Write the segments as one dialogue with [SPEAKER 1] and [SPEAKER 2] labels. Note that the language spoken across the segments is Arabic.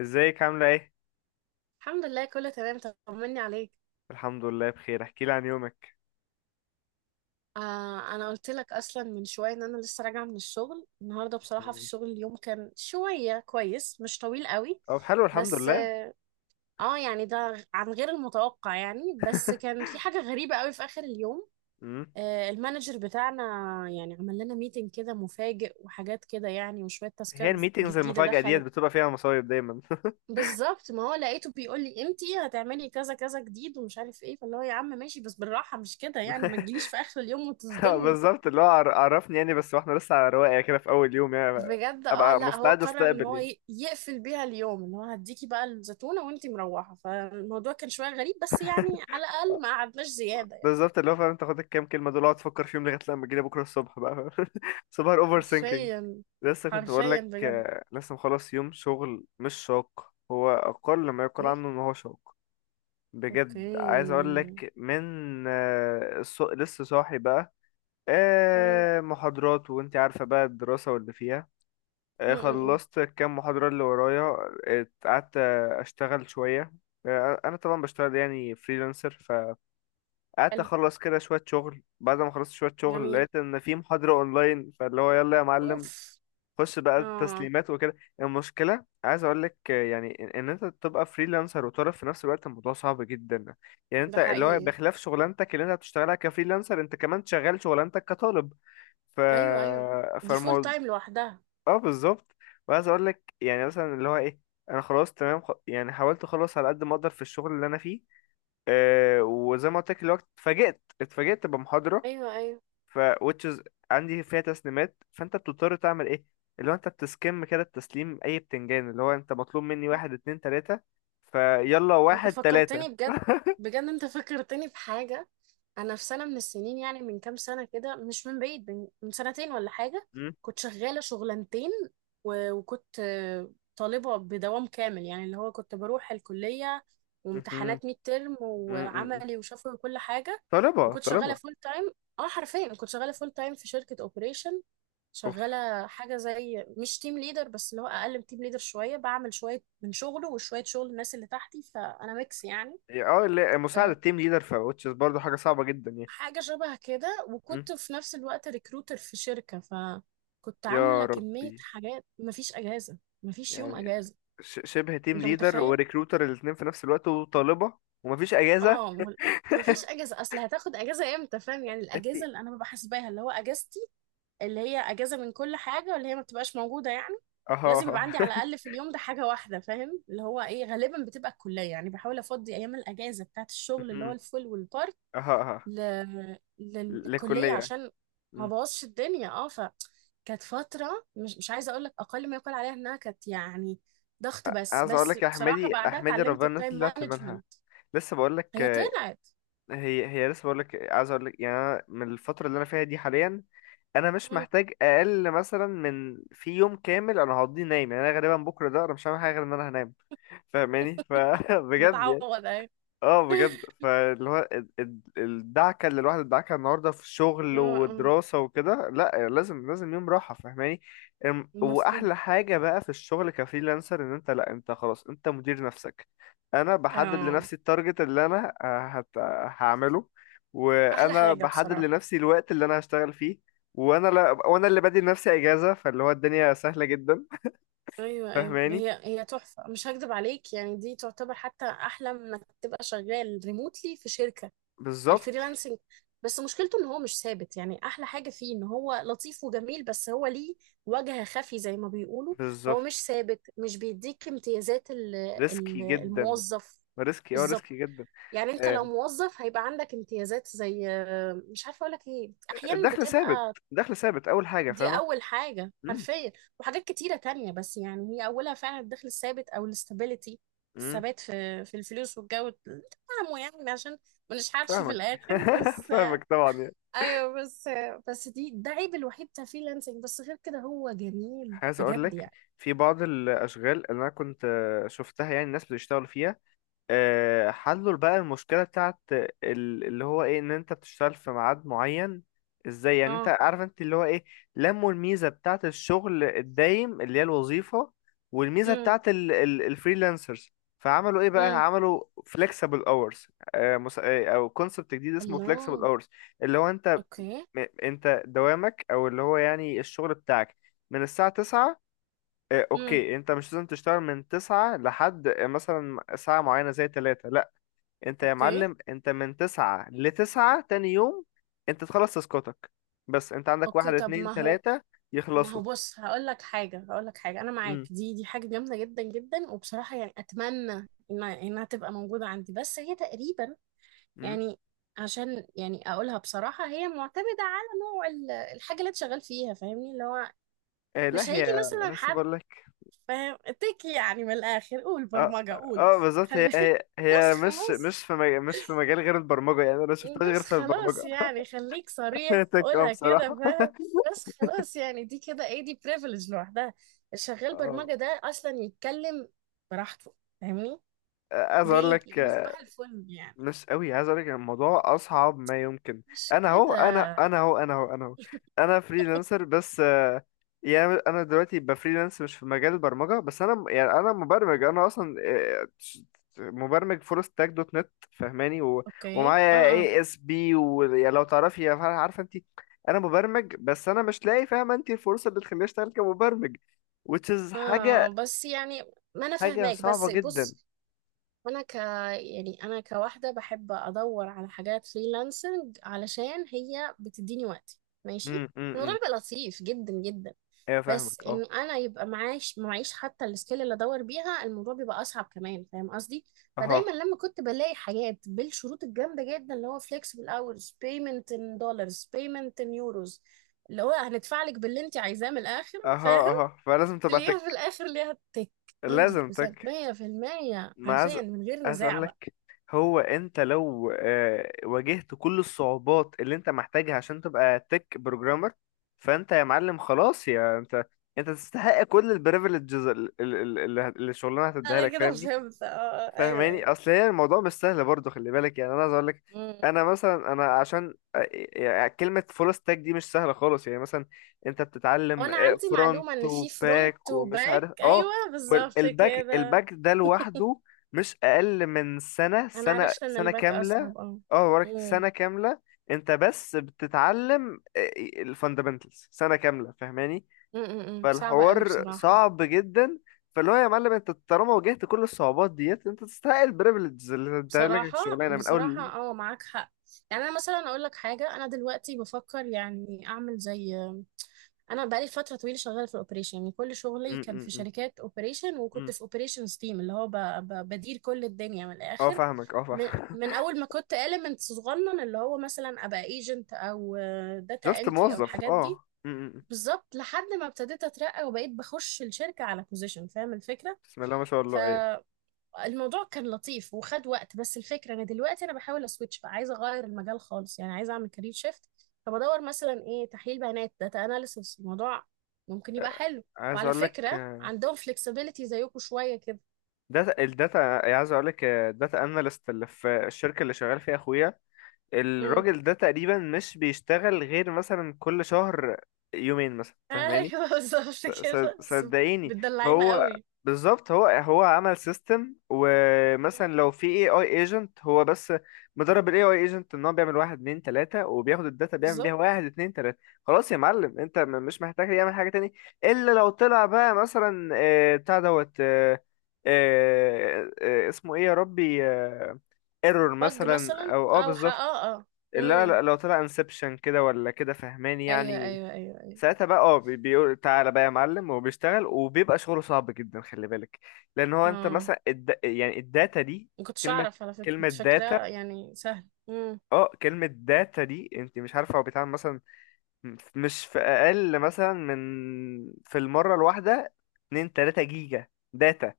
[SPEAKER 1] ازيك عاملة ايه؟
[SPEAKER 2] الحمد لله كله تمام. طمني عليك.
[SPEAKER 1] الحمد لله بخير، احكي لي عن يومك.
[SPEAKER 2] انا قلت لك اصلا من شويه ان انا لسه راجعه من الشغل النهارده. بصراحه في
[SPEAKER 1] مم.
[SPEAKER 2] الشغل اليوم كان شويه كويس، مش طويل قوي.
[SPEAKER 1] طب حلو، الحمد
[SPEAKER 2] بس
[SPEAKER 1] لله.
[SPEAKER 2] اه يعني ده عن غير المتوقع يعني، بس كان في حاجه غريبه قوي في اخر اليوم.
[SPEAKER 1] مم.
[SPEAKER 2] المانجر بتاعنا يعني عمل لنا ميتنج كده مفاجئ وحاجات كده يعني، وشويه
[SPEAKER 1] هي
[SPEAKER 2] تاسكات
[SPEAKER 1] الميتينجز
[SPEAKER 2] جديده
[SPEAKER 1] المفاجأة ديت
[SPEAKER 2] دخلت.
[SPEAKER 1] بتبقى فيها مصايب دايما.
[SPEAKER 2] بالظبط، ما هو لقيته بيقول لي امتى هتعملي كذا كذا جديد ومش عارف ايه، فاللي هو يا عم ماشي بس بالراحه، مش كده يعني، ما تجيليش في اخر اليوم وتصدمني
[SPEAKER 1] بالظبط، اللي هو عرفني يعني، بس واحنا لسه على رواقة كده في أول يوم يعني.
[SPEAKER 2] بجد. اه
[SPEAKER 1] أبقى
[SPEAKER 2] لا هو
[SPEAKER 1] مستعد
[SPEAKER 2] قرر ان
[SPEAKER 1] أستقبل
[SPEAKER 2] هو
[SPEAKER 1] يعني.
[SPEAKER 2] يقفل بيها اليوم، ان هو هديكي بقى الزيتونه وانتي مروحه، فالموضوع كان شويه غريب بس يعني على
[SPEAKER 1] آه.
[SPEAKER 2] الاقل ما قعدناش زياده يعني.
[SPEAKER 1] بالظبط، اللي هو فاهم تاخد الكام كلمة دول اقعد تفكر فيهم لغاية لما تجيلي بكرة الصبح بقى، فاهم؟ صباح الأوفر سينكينج.
[SPEAKER 2] حرفيا
[SPEAKER 1] لسه كنت بقول
[SPEAKER 2] حرفيا
[SPEAKER 1] لك
[SPEAKER 2] بجد.
[SPEAKER 1] لسه مخلص يوم شغل مش شاق، هو أقل ما يقال
[SPEAKER 2] ايه.
[SPEAKER 1] عنه إن هو شاق. بجد عايز
[SPEAKER 2] اوكي.
[SPEAKER 1] اقول لك من لسه صاحي بقى.
[SPEAKER 2] مم.
[SPEAKER 1] محاضرات، وانت عارفة بقى الدراسة واللي فيها.
[SPEAKER 2] مم. مم.
[SPEAKER 1] خلصت كام محاضرة اللي ورايا. آه، قعدت آه، اشتغل شوية. انا طبعا بشتغل يعني فريلانسر. فقعدت
[SPEAKER 2] حلو.
[SPEAKER 1] اخلص كده شوية شغل، بعد ما خلصت شوية شغل
[SPEAKER 2] جميل.
[SPEAKER 1] لقيت ان في محاضرة اونلاين، فاللي هو يلا يا معلم.
[SPEAKER 2] اوف.
[SPEAKER 1] خش بقى
[SPEAKER 2] اه،
[SPEAKER 1] التسليمات وكده. المشكله عايز اقول لك يعني إن انت تبقى فريلانسر وتعرف في نفس الوقت، الموضوع صعب جدا. يعني انت
[SPEAKER 2] ده
[SPEAKER 1] اللي هو
[SPEAKER 2] حقيقي.
[SPEAKER 1] بخلاف شغلانتك اللي انت بتشتغلها كفريلانسر، انت كمان شغال شغلانتك كطالب. ف
[SPEAKER 2] ايوه، ايوه، دي فول
[SPEAKER 1] فالموضوع
[SPEAKER 2] تايم لوحدها.
[SPEAKER 1] اه بالظبط. وعايز اقول لك يعني مثلا اللي هو ايه، انا خلاص تمام يعني حاولت اخلص على قد ما اقدر في الشغل اللي انا فيه. أه وزي ما قلت لك الوقت اتفاجئت بمحاضره.
[SPEAKER 2] ايوه ايوه،
[SPEAKER 1] ف which is عندي فيها تسليمات، فانت بتضطر تعمل ايه؟ اللي هو انت بتسكم كده التسليم اي بتنجان، اللي هو انت مطلوب مني واحد اتنين تلاتة. فيلا
[SPEAKER 2] انت
[SPEAKER 1] واحد تلاتة.
[SPEAKER 2] فكرتني بجد، بجد انت فكرتني بحاجه. انا في سنه من السنين، يعني من كام سنه كده مش من بعيد، من سنتين ولا حاجه،
[SPEAKER 1] م?
[SPEAKER 2] كنت شغاله شغلانتين. و- وكنت طالبه بدوام كامل، يعني اللي هو كنت بروح الكليه
[SPEAKER 1] مهم.
[SPEAKER 2] وامتحانات ميد ترم
[SPEAKER 1] م- م- م.
[SPEAKER 2] وعملي وشفوي وكل حاجه،
[SPEAKER 1] طلبة
[SPEAKER 2] وكنت شغاله
[SPEAKER 1] طلبة.
[SPEAKER 2] فول تايم. اه حرفيا كنت شغاله فول تايم في شركه اوبريشن،
[SPEAKER 1] اوف.
[SPEAKER 2] شغالة حاجة زي مش تيم ليدر بس اللي هو أقل من تيم ليدر شوية، بعمل شوية من شغله وشوية شغل الناس اللي تحتي، فأنا ميكس يعني.
[SPEAKER 1] لا، مساعدة
[SPEAKER 2] أه،
[SPEAKER 1] تيم ليدر ف which is برضه حاجة صعبة جدا يعني.
[SPEAKER 2] حاجة شبه كده،
[SPEAKER 1] م?
[SPEAKER 2] وكنت في نفس الوقت ريكروتر في شركة، فكنت عاملة
[SPEAKER 1] يا
[SPEAKER 2] كمية
[SPEAKER 1] ربي.
[SPEAKER 2] حاجات، مفيش أجازة، مفيش يوم
[SPEAKER 1] يعني
[SPEAKER 2] أجازة.
[SPEAKER 1] شبه تيم
[SPEAKER 2] أنت
[SPEAKER 1] ليدر
[SPEAKER 2] متخيل؟
[SPEAKER 1] وريكروتر الاتنين في نفس الوقت وطالبة ومفيش اجازة.
[SPEAKER 2] اه وال- مفيش أجازة، أصل هتاخد أجازة إمتى؟ فاهم يعني
[SPEAKER 1] انت.
[SPEAKER 2] الأجازة اللي أنا ببقى حاسباها اللي هو أجازتي، اللي هي اجازه من كل حاجه، واللي هي ما بتبقاش موجوده يعني.
[SPEAKER 1] اها
[SPEAKER 2] لازم يبقى
[SPEAKER 1] اها.
[SPEAKER 2] عندي على الاقل في اليوم ده حاجه واحده، فاهم اللي هو ايه؟ غالبا بتبقى الكليه، يعني بحاول افضي ايام الاجازه بتاعت الشغل اللي هو
[SPEAKER 1] مهم.
[SPEAKER 2] الفول والبارت
[SPEAKER 1] اها اها
[SPEAKER 2] للكليه
[SPEAKER 1] للكلية.
[SPEAKER 2] عشان ما بوظش الدنيا. اه ف كانت فتره مش عايزه اقول لك، اقل ما يقال عليها انها كانت يعني ضغط، بس
[SPEAKER 1] عايز اقول
[SPEAKER 2] بس
[SPEAKER 1] لك يا
[SPEAKER 2] بصراحه
[SPEAKER 1] احمدي
[SPEAKER 2] بعدها
[SPEAKER 1] احمدي
[SPEAKER 2] اتعلمت
[SPEAKER 1] ربنا الناس
[SPEAKER 2] التايم
[SPEAKER 1] اللي طلعت منها.
[SPEAKER 2] مانجمنت.
[SPEAKER 1] لسه بقول لك
[SPEAKER 2] هي
[SPEAKER 1] آه،
[SPEAKER 2] طلعت.
[SPEAKER 1] هي هي لسه بقول لك عايز اقول لك يعني، أنا من الفتره اللي انا فيها دي حاليا، انا مش
[SPEAKER 2] مم.
[SPEAKER 1] محتاج اقل مثلا من في يوم كامل انا هقضيه نايم. يعني انا غالبا بكره ده انا مش هعمل حاجه غير ان انا هنام، فاهماني؟ فبجد.
[SPEAKER 2] بتعوض اهي.
[SPEAKER 1] اه بجد، فاللي هو الدعكه اللي الواحد ادعكها النهارده في شغل
[SPEAKER 2] اه. اه.
[SPEAKER 1] ودراسه وكده، لا لازم يوم راحه، فاهماني؟
[SPEAKER 2] مفهوم.
[SPEAKER 1] واحلى حاجه بقى في الشغل كفريلانسر ان انت لا انت خلاص انت مدير نفسك. انا بحدد
[SPEAKER 2] اه.
[SPEAKER 1] لنفسي التارجت اللي انا هعمله.
[SPEAKER 2] احلى
[SPEAKER 1] وانا
[SPEAKER 2] حاجه
[SPEAKER 1] بحدد
[SPEAKER 2] بصراحه.
[SPEAKER 1] لنفسي الوقت اللي انا هشتغل فيه. وانا لا وانا اللي بدي لنفسي اجازه، فاللي هو الدنيا سهله جدا،
[SPEAKER 2] ايوه ايوه
[SPEAKER 1] فاهماني؟
[SPEAKER 2] هي هي تحفه، مش هكدب عليك يعني، دي تعتبر حتى احلى من انك تبقى شغال ريموتلي في شركه،
[SPEAKER 1] بالظبط.
[SPEAKER 2] الفريلانسنج. بس مشكلته ان هو مش ثابت يعني، احلى حاجه فيه ان هو لطيف وجميل، بس هو ليه وجه خفي زي ما بيقولوا. فهو
[SPEAKER 1] بالظبط.
[SPEAKER 2] مش ثابت، مش بيديك امتيازات
[SPEAKER 1] ريسكي جدا.
[SPEAKER 2] الموظف.
[SPEAKER 1] ريسكي، اه
[SPEAKER 2] بالظبط.
[SPEAKER 1] ريسكي جدا.
[SPEAKER 2] يعني انت لو
[SPEAKER 1] آه،
[SPEAKER 2] موظف هيبقى عندك امتيازات زي، مش عارفه اقول لك ايه، احيانا
[SPEAKER 1] الدخل ثابت.
[SPEAKER 2] بتبقى.
[SPEAKER 1] دخل ثابت اول حاجه،
[SPEAKER 2] دي
[SPEAKER 1] فاهمه؟
[SPEAKER 2] أول حاجة
[SPEAKER 1] امم.
[SPEAKER 2] حرفيا، وحاجات كتيرة تانية، بس يعني هي أولها فعلا الدخل الثابت أو الاستابيليتي،
[SPEAKER 1] امم.
[SPEAKER 2] الثبات في في الفلوس والجو تفهموا يعني، عشان ما نشحتش في
[SPEAKER 1] فاهمك.
[SPEAKER 2] الآخر. بس
[SPEAKER 1] فاهمك طبعا يعني.
[SPEAKER 2] أيوه بس، دي عيب الوحيد بتاع فريلانسنج، بس غير كده هو جميل
[SPEAKER 1] عايز اقول
[SPEAKER 2] بجد
[SPEAKER 1] لك
[SPEAKER 2] يعني.
[SPEAKER 1] في بعض الاشغال اللي انا كنت شفتها يعني الناس بتشتغل فيها. حلوا بقى المشكلة بتاعت اللي هو ايه، ان انت بتشتغل في ميعاد معين. ازاي يعني، انت
[SPEAKER 2] اه.
[SPEAKER 1] عارف انت اللي هو ايه، لموا الميزة بتاعت الشغل الدايم اللي هي الوظيفة والميزة
[SPEAKER 2] امم.
[SPEAKER 1] بتاعت الفريلانسرز، فعملوا ايه
[SPEAKER 2] امم.
[SPEAKER 1] بقى؟ عملوا flexible hours. او كونسبت جديد اسمه flexible
[SPEAKER 2] الله.
[SPEAKER 1] hours. اللي هو انت
[SPEAKER 2] اوكي.
[SPEAKER 1] انت دوامك او اللي هو يعني الشغل بتاعك من الساعة 9.
[SPEAKER 2] امم.
[SPEAKER 1] اوكي انت مش لازم تشتغل من 9 لحد مثلا ساعة معينة زي 3. انت يا
[SPEAKER 2] اوكي.
[SPEAKER 1] معلم انت من تسعة لتسعة تاني يوم. انت تخلص تاسكاتك، بس انت عندك
[SPEAKER 2] اوكي
[SPEAKER 1] واحد
[SPEAKER 2] طب
[SPEAKER 1] اتنين
[SPEAKER 2] ما هو،
[SPEAKER 1] تلاتة
[SPEAKER 2] ما
[SPEAKER 1] يخلصوا.
[SPEAKER 2] هو بص هقول لك حاجه، هقول لك حاجه، انا معاك،
[SPEAKER 1] امم.
[SPEAKER 2] دي حاجه جامده جدا جدا، وبصراحه يعني اتمنى انها تبقى موجوده عندي، بس هي تقريبا
[SPEAKER 1] امم.
[SPEAKER 2] يعني، عشان يعني اقولها بصراحه، هي معتمده على نوع الحاجه اللي انت شغال فيها، فاهمني اللي هو
[SPEAKER 1] لا،
[SPEAKER 2] مش هيجي
[SPEAKER 1] هي
[SPEAKER 2] مثلا
[SPEAKER 1] لسه
[SPEAKER 2] حد
[SPEAKER 1] بقول لك.
[SPEAKER 2] فاهم تك، يعني من الاخر قول برمجه قول.
[SPEAKER 1] بالظبط، هي
[SPEAKER 2] خلي.
[SPEAKER 1] هي
[SPEAKER 2] بس
[SPEAKER 1] هي مش
[SPEAKER 2] خلاص.
[SPEAKER 1] مش في مج... مش في مجال غير البرمجة يعني، انا ما شفتهاش غير
[SPEAKER 2] بس
[SPEAKER 1] في
[SPEAKER 2] خلاص
[SPEAKER 1] البرمجة.
[SPEAKER 2] يعني، خليك صريح
[SPEAKER 1] تك اه
[SPEAKER 2] قولها كده
[SPEAKER 1] بصراحة.
[SPEAKER 2] فاهم. بس خلاص يعني دي كده ايه، دي بريفليج لوحدها، الشغال
[SPEAKER 1] اه
[SPEAKER 2] برمجة ده اصلا يتكلم براحته، فاهمني
[SPEAKER 1] عايز اقول
[SPEAKER 2] ليه؟
[SPEAKER 1] لك
[SPEAKER 2] لانه صباح الفل يعني،
[SPEAKER 1] ناس قوي. عايز اقول لك الموضوع اصعب ما يمكن.
[SPEAKER 2] مش
[SPEAKER 1] انا اهو
[SPEAKER 2] كده؟
[SPEAKER 1] انا انا اهو انا اهو انا اهو انا فريلانسر، بس يعني انا دلوقتي بفريلانس مش في مجال البرمجه، بس يعني انا مبرمج، انا اصلا مبرمج فول ستاك دوت نت، فاهماني؟
[SPEAKER 2] اوكي. اه.
[SPEAKER 1] ومعايا
[SPEAKER 2] اه.
[SPEAKER 1] اي اس بي، ولو تعرفي يا فرح، عارفه انت انا مبرمج، بس انا مش لاقي، فاهمه انت، الفرصه اللي تخليني اشتغل كمبرمج، which is
[SPEAKER 2] اه بس يعني، ما انا
[SPEAKER 1] حاجه
[SPEAKER 2] فاهماك،
[SPEAKER 1] صعبه
[SPEAKER 2] بس
[SPEAKER 1] جدا.
[SPEAKER 2] بص، انا ك يعني انا كواحده بحب ادور على حاجات فريلانسنج، علشان هي بتديني وقتي ماشي،
[SPEAKER 1] امم. امم.
[SPEAKER 2] الموضوع بيبقى لطيف جدا جدا.
[SPEAKER 1] ايوه
[SPEAKER 2] بس
[SPEAKER 1] فاهمك اه.
[SPEAKER 2] ان انا يبقى معاش معيش حتى السكيل اللي ادور بيها، الموضوع بيبقى اصعب كمان، فاهم قصدي؟
[SPEAKER 1] اهو.
[SPEAKER 2] فدايما لما كنت بلاقي حاجات بالشروط الجامده جدا، اللي هو flexible hours، payment in dollars، payment in euros، اللي هو هندفع لك باللي انت عايزاه من الاخر،
[SPEAKER 1] اها اها، فلازم تبقى
[SPEAKER 2] تلاقيها في
[SPEAKER 1] تك.
[SPEAKER 2] الاخر ليها تك.
[SPEAKER 1] لازم
[SPEAKER 2] 100%
[SPEAKER 1] تك.
[SPEAKER 2] 100%
[SPEAKER 1] ما عايز
[SPEAKER 2] حرفيا من غير
[SPEAKER 1] عايز
[SPEAKER 2] نزاع
[SPEAKER 1] اقول
[SPEAKER 2] بقى.
[SPEAKER 1] لك، هو انت لو واجهت كل الصعوبات اللي انت محتاجها عشان تبقى تك بروجرامر، فانت يا معلم خلاص، يا انت انت تستحق كل البريفليجز اللي الشغلانه هتديها
[SPEAKER 2] انا
[SPEAKER 1] لك،
[SPEAKER 2] كده
[SPEAKER 1] فاهمني؟
[SPEAKER 2] فهمت اه، ايوه
[SPEAKER 1] فاهماني،
[SPEAKER 2] ايوه.
[SPEAKER 1] اصل هي الموضوع مش سهل برضه، خلي بالك يعني. انا عايز اقول لك،
[SPEAKER 2] مم.
[SPEAKER 1] انا مثلا عشان يعني كلمه فول ستاك دي مش سهله خالص، يعني مثلا انت بتتعلم
[SPEAKER 2] وانا عندي
[SPEAKER 1] فرونت
[SPEAKER 2] معلومة ان في
[SPEAKER 1] وباك
[SPEAKER 2] فرونت
[SPEAKER 1] ومش
[SPEAKER 2] وباك،
[SPEAKER 1] عارف
[SPEAKER 2] ايوه
[SPEAKER 1] اه.
[SPEAKER 2] بالظبط
[SPEAKER 1] والباك،
[SPEAKER 2] كده.
[SPEAKER 1] ده لوحده مش اقل من
[SPEAKER 2] انا عرفت ان
[SPEAKER 1] سنه
[SPEAKER 2] الباك
[SPEAKER 1] كامله.
[SPEAKER 2] اصعب، اه.
[SPEAKER 1] اه وراك
[SPEAKER 2] مم.
[SPEAKER 1] سنه كامله انت بس بتتعلم الفاندامنتالز، سنه كامله، فاهماني؟
[SPEAKER 2] مم، مم، مم. صعبة قوي
[SPEAKER 1] فالحوار
[SPEAKER 2] بصراحة.
[SPEAKER 1] صعب جدا، فاللي هو يا معلم انت طالما واجهت كل الصعوبات ديت، انت تستحق البريفليجز اللي انت لك
[SPEAKER 2] بصراحة
[SPEAKER 1] الشغلانه من
[SPEAKER 2] بصراحة
[SPEAKER 1] اول.
[SPEAKER 2] اه معاك حق. يعني انا مثلا اقول لك حاجة، انا دلوقتي بفكر يعني اعمل زي، انا بقالي فترة طويلة شغالة في الاوبريشن، يعني كل شغلي
[SPEAKER 1] م-
[SPEAKER 2] كان
[SPEAKER 1] م-
[SPEAKER 2] في
[SPEAKER 1] م-
[SPEAKER 2] شركات اوبريشن،
[SPEAKER 1] م.
[SPEAKER 2] وكنت في اوبريشن تيم اللي هو بدير كل الدنيا من
[SPEAKER 1] اه
[SPEAKER 2] الاخر،
[SPEAKER 1] فاهمك اه
[SPEAKER 2] من,
[SPEAKER 1] فاهم.
[SPEAKER 2] من اول ما كنت element صغنن، اللي هو مثلا ابقى ايجنت او داتا
[SPEAKER 1] جاست
[SPEAKER 2] انتري او
[SPEAKER 1] موظف
[SPEAKER 2] الحاجات دي،
[SPEAKER 1] اه. م- م- م.
[SPEAKER 2] بالظبط، لحد ما ابتديت اترقى وبقيت بخش الشركة على بوزيشن، فاهم الفكرة؟
[SPEAKER 1] بسم الله ما شاء
[SPEAKER 2] ف
[SPEAKER 1] الله، ايوه.
[SPEAKER 2] الموضوع كان لطيف وخد وقت، بس الفكرة انا دلوقتي انا بحاول اسويتش بقى، عايزة اغير المجال خالص يعني، عايزة اعمل كارير شيفت. فبدور مثلا ايه، تحليل بيانات، داتا اناليسس، الموضوع ممكن يبقى حلو.
[SPEAKER 1] عايز
[SPEAKER 2] وعلى
[SPEAKER 1] اقول لك
[SPEAKER 2] فكرة عندهم فلكسبيليتي زيكم شوية كده.
[SPEAKER 1] الداتا. عايز اقول لك الداتا اناليست اللي في الشركه اللي شغال فيها اخويا،
[SPEAKER 2] امم.
[SPEAKER 1] الراجل ده تقريبا مش بيشتغل غير مثلا كل شهر يومين مثلا، فاهماني؟
[SPEAKER 2] ايوه بالظبط كده. بس
[SPEAKER 1] صدقيني
[SPEAKER 2] بتدلعينا
[SPEAKER 1] هو
[SPEAKER 2] قوي.
[SPEAKER 1] بالظبط، هو عمل سيستم.
[SPEAKER 2] مم.
[SPEAKER 1] ومثلا لو في اي ايجنت، هو بس مدرب الاي اي ايجنت ان هو بيعمل واحد اتنين تلاتة وبياخد الداتا بيعمل بيها
[SPEAKER 2] بالظبط.
[SPEAKER 1] واحد اتنين تلاتة. خلاص يا معلم انت مش محتاج يعمل حاجة تاني، الا لو طلع بقى مثلا آه، بتاع دوت آه، آه، آه، اسمه ايه يا ربي، ايرور
[SPEAKER 2] بج
[SPEAKER 1] مثلا
[SPEAKER 2] مثلا
[SPEAKER 1] او اه بالظبط.
[SPEAKER 2] اه.
[SPEAKER 1] لا
[SPEAKER 2] امم.
[SPEAKER 1] لا لو طلع انسبشن كده ولا كده، فهماني
[SPEAKER 2] ايوه
[SPEAKER 1] يعني؟
[SPEAKER 2] ايوه ايوه ايوه.
[SPEAKER 1] ساعتها بقى اه بيقول تعالى بقى يا معلم، وبيشتغل، وبيبقى شغله صعب جدا، خلي بالك. لان هو انت
[SPEAKER 2] اه
[SPEAKER 1] مثلا يعني الداتا دي،
[SPEAKER 2] ما كنتش
[SPEAKER 1] كلمة
[SPEAKER 2] اعرف على فكرة،
[SPEAKER 1] كلمة
[SPEAKER 2] كنت فاكرة
[SPEAKER 1] داتا،
[SPEAKER 2] يعني سهل.
[SPEAKER 1] اه كلمة داتا دي انت مش عارفة هو بيتعمل مثلا مش في اقل مثلا من في المرة الواحدة 2 3 جيجا داتا.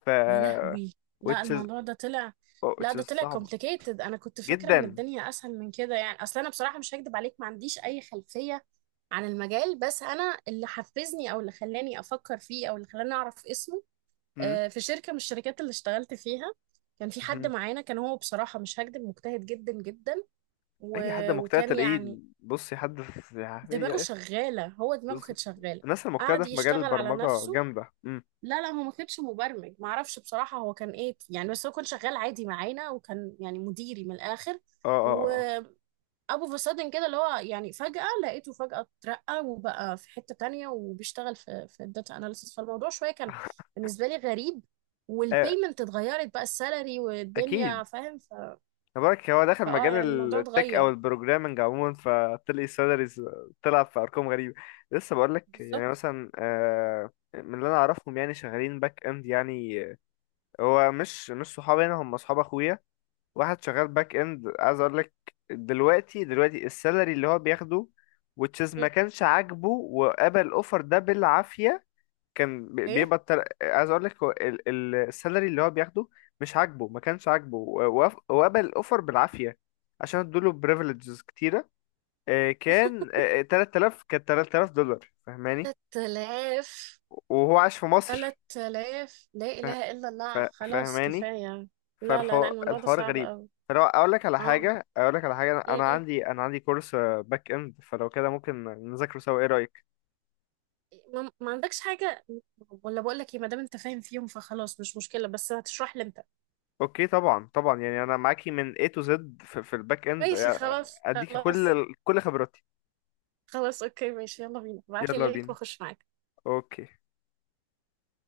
[SPEAKER 1] ف
[SPEAKER 2] يا لهوي، لا
[SPEAKER 1] which is
[SPEAKER 2] الموضوع ده طلع،
[SPEAKER 1] oh,
[SPEAKER 2] لا
[SPEAKER 1] which
[SPEAKER 2] ده
[SPEAKER 1] is
[SPEAKER 2] طلع
[SPEAKER 1] صعب
[SPEAKER 2] complicated. انا كنت فاكره ان
[SPEAKER 1] جدا.
[SPEAKER 2] الدنيا اسهل من كده يعني، اصل انا بصراحه مش هكدب عليك ما عنديش اي خلفيه عن المجال. بس انا اللي حفزني، او اللي خلاني افكر فيه، او اللي خلاني اعرف اسمه،
[SPEAKER 1] مم.
[SPEAKER 2] في شركه من الشركات اللي اشتغلت فيها كان في حد
[SPEAKER 1] مم.
[SPEAKER 2] معانا، كان هو بصراحه مش هكدب مجتهد جدا جدا،
[SPEAKER 1] اي حد
[SPEAKER 2] و-
[SPEAKER 1] مجتهد
[SPEAKER 2] وكان
[SPEAKER 1] تلاقيه.
[SPEAKER 2] يعني
[SPEAKER 1] بصي حد في
[SPEAKER 2] دماغه شغاله، هو دماغه
[SPEAKER 1] بص،
[SPEAKER 2] كانت شغاله،
[SPEAKER 1] الناس المجتهدة
[SPEAKER 2] قعد
[SPEAKER 1] في مجال
[SPEAKER 2] يشتغل على
[SPEAKER 1] البرمجة
[SPEAKER 2] نفسه.
[SPEAKER 1] جامدة.
[SPEAKER 2] لا لا هو ما كانش مبرمج، ما اعرفش بصراحة هو كان ايه يعني، بس هو كان شغال عادي معانا وكان يعني مديري من الاخر،
[SPEAKER 1] اه اه اه
[SPEAKER 2] وابو فساد كده، اللي هو يعني فجأة لقيته فجأة اترقى وبقى في حتة تانية وبيشتغل في في الداتا اناليسيس، فالموضوع شوية كان بالنسبة لي غريب،
[SPEAKER 1] آه، آه،
[SPEAKER 2] والبيمنت اتغيرت بقى، السالري
[SPEAKER 1] اكيد.
[SPEAKER 2] والدنيا فاهم. ف...
[SPEAKER 1] تبارك هو دخل
[SPEAKER 2] فاه
[SPEAKER 1] مجال
[SPEAKER 2] يعني الموضوع
[SPEAKER 1] التك او
[SPEAKER 2] اتغير.
[SPEAKER 1] البروجرامنج عموما، فطلع سالاريز، طلع في ارقام غريبه. لسه بقول لك يعني
[SPEAKER 2] بالظبط.
[SPEAKER 1] مثلا من اللي انا اعرفهم يعني شغالين باك اند يعني هو مش صحابي هنا، هم اصحاب اخويا. واحد شغال باك اند، عايز اقول لك دلوقتي السالري اللي هو بياخده وتشيز، ما كانش عاجبه وقبل الاوفر ده بالعافيه. كان
[SPEAKER 2] ايه.
[SPEAKER 1] عايز اقول لك هو السالري اللي هو بياخده مش عاجبه، ما كانش عاجبه وقبل الاوفر بالعافيه، عشان ادوله بريفليجز كتيره. كان 3000 دولار فاهماني.
[SPEAKER 2] 3000.
[SPEAKER 1] وهو عاش في
[SPEAKER 2] ثلاث
[SPEAKER 1] مصر.
[SPEAKER 2] آلاف. لا
[SPEAKER 1] ف...
[SPEAKER 2] إله إلا
[SPEAKER 1] ف...
[SPEAKER 2] الله خلاص
[SPEAKER 1] فاهماني؟
[SPEAKER 2] كفاية. لا لا لا الموضوع ده
[SPEAKER 1] فالحوار
[SPEAKER 2] صعب
[SPEAKER 1] غريب.
[SPEAKER 2] أوي.
[SPEAKER 1] فلو اقول لك على
[SPEAKER 2] اه.
[SPEAKER 1] حاجه، اقول لك على حاجه، انا أنا
[SPEAKER 2] م-م.
[SPEAKER 1] عندي انا عندي كورس باك اند، فلو كده ممكن نذاكره سوا، ايه رايك؟
[SPEAKER 2] ما ما عندكش حاجة، ولا بقول لك ايه، ما دام انت فاهم فيهم فخلاص مش مشكلة، بس هتشرح لي انت.
[SPEAKER 1] اوكي طبعا طبعا، يعني انا معاكي من A to Z في الباك اند،
[SPEAKER 2] ماشي خلاص
[SPEAKER 1] اديكي
[SPEAKER 2] خلاص.
[SPEAKER 1] كل خبراتي.
[SPEAKER 2] خلاص اوكي ماشي، يلا بينا، ابعت لي
[SPEAKER 1] يلا
[SPEAKER 2] لينك
[SPEAKER 1] بينا.
[SPEAKER 2] واخش معاك.
[SPEAKER 1] اوكي.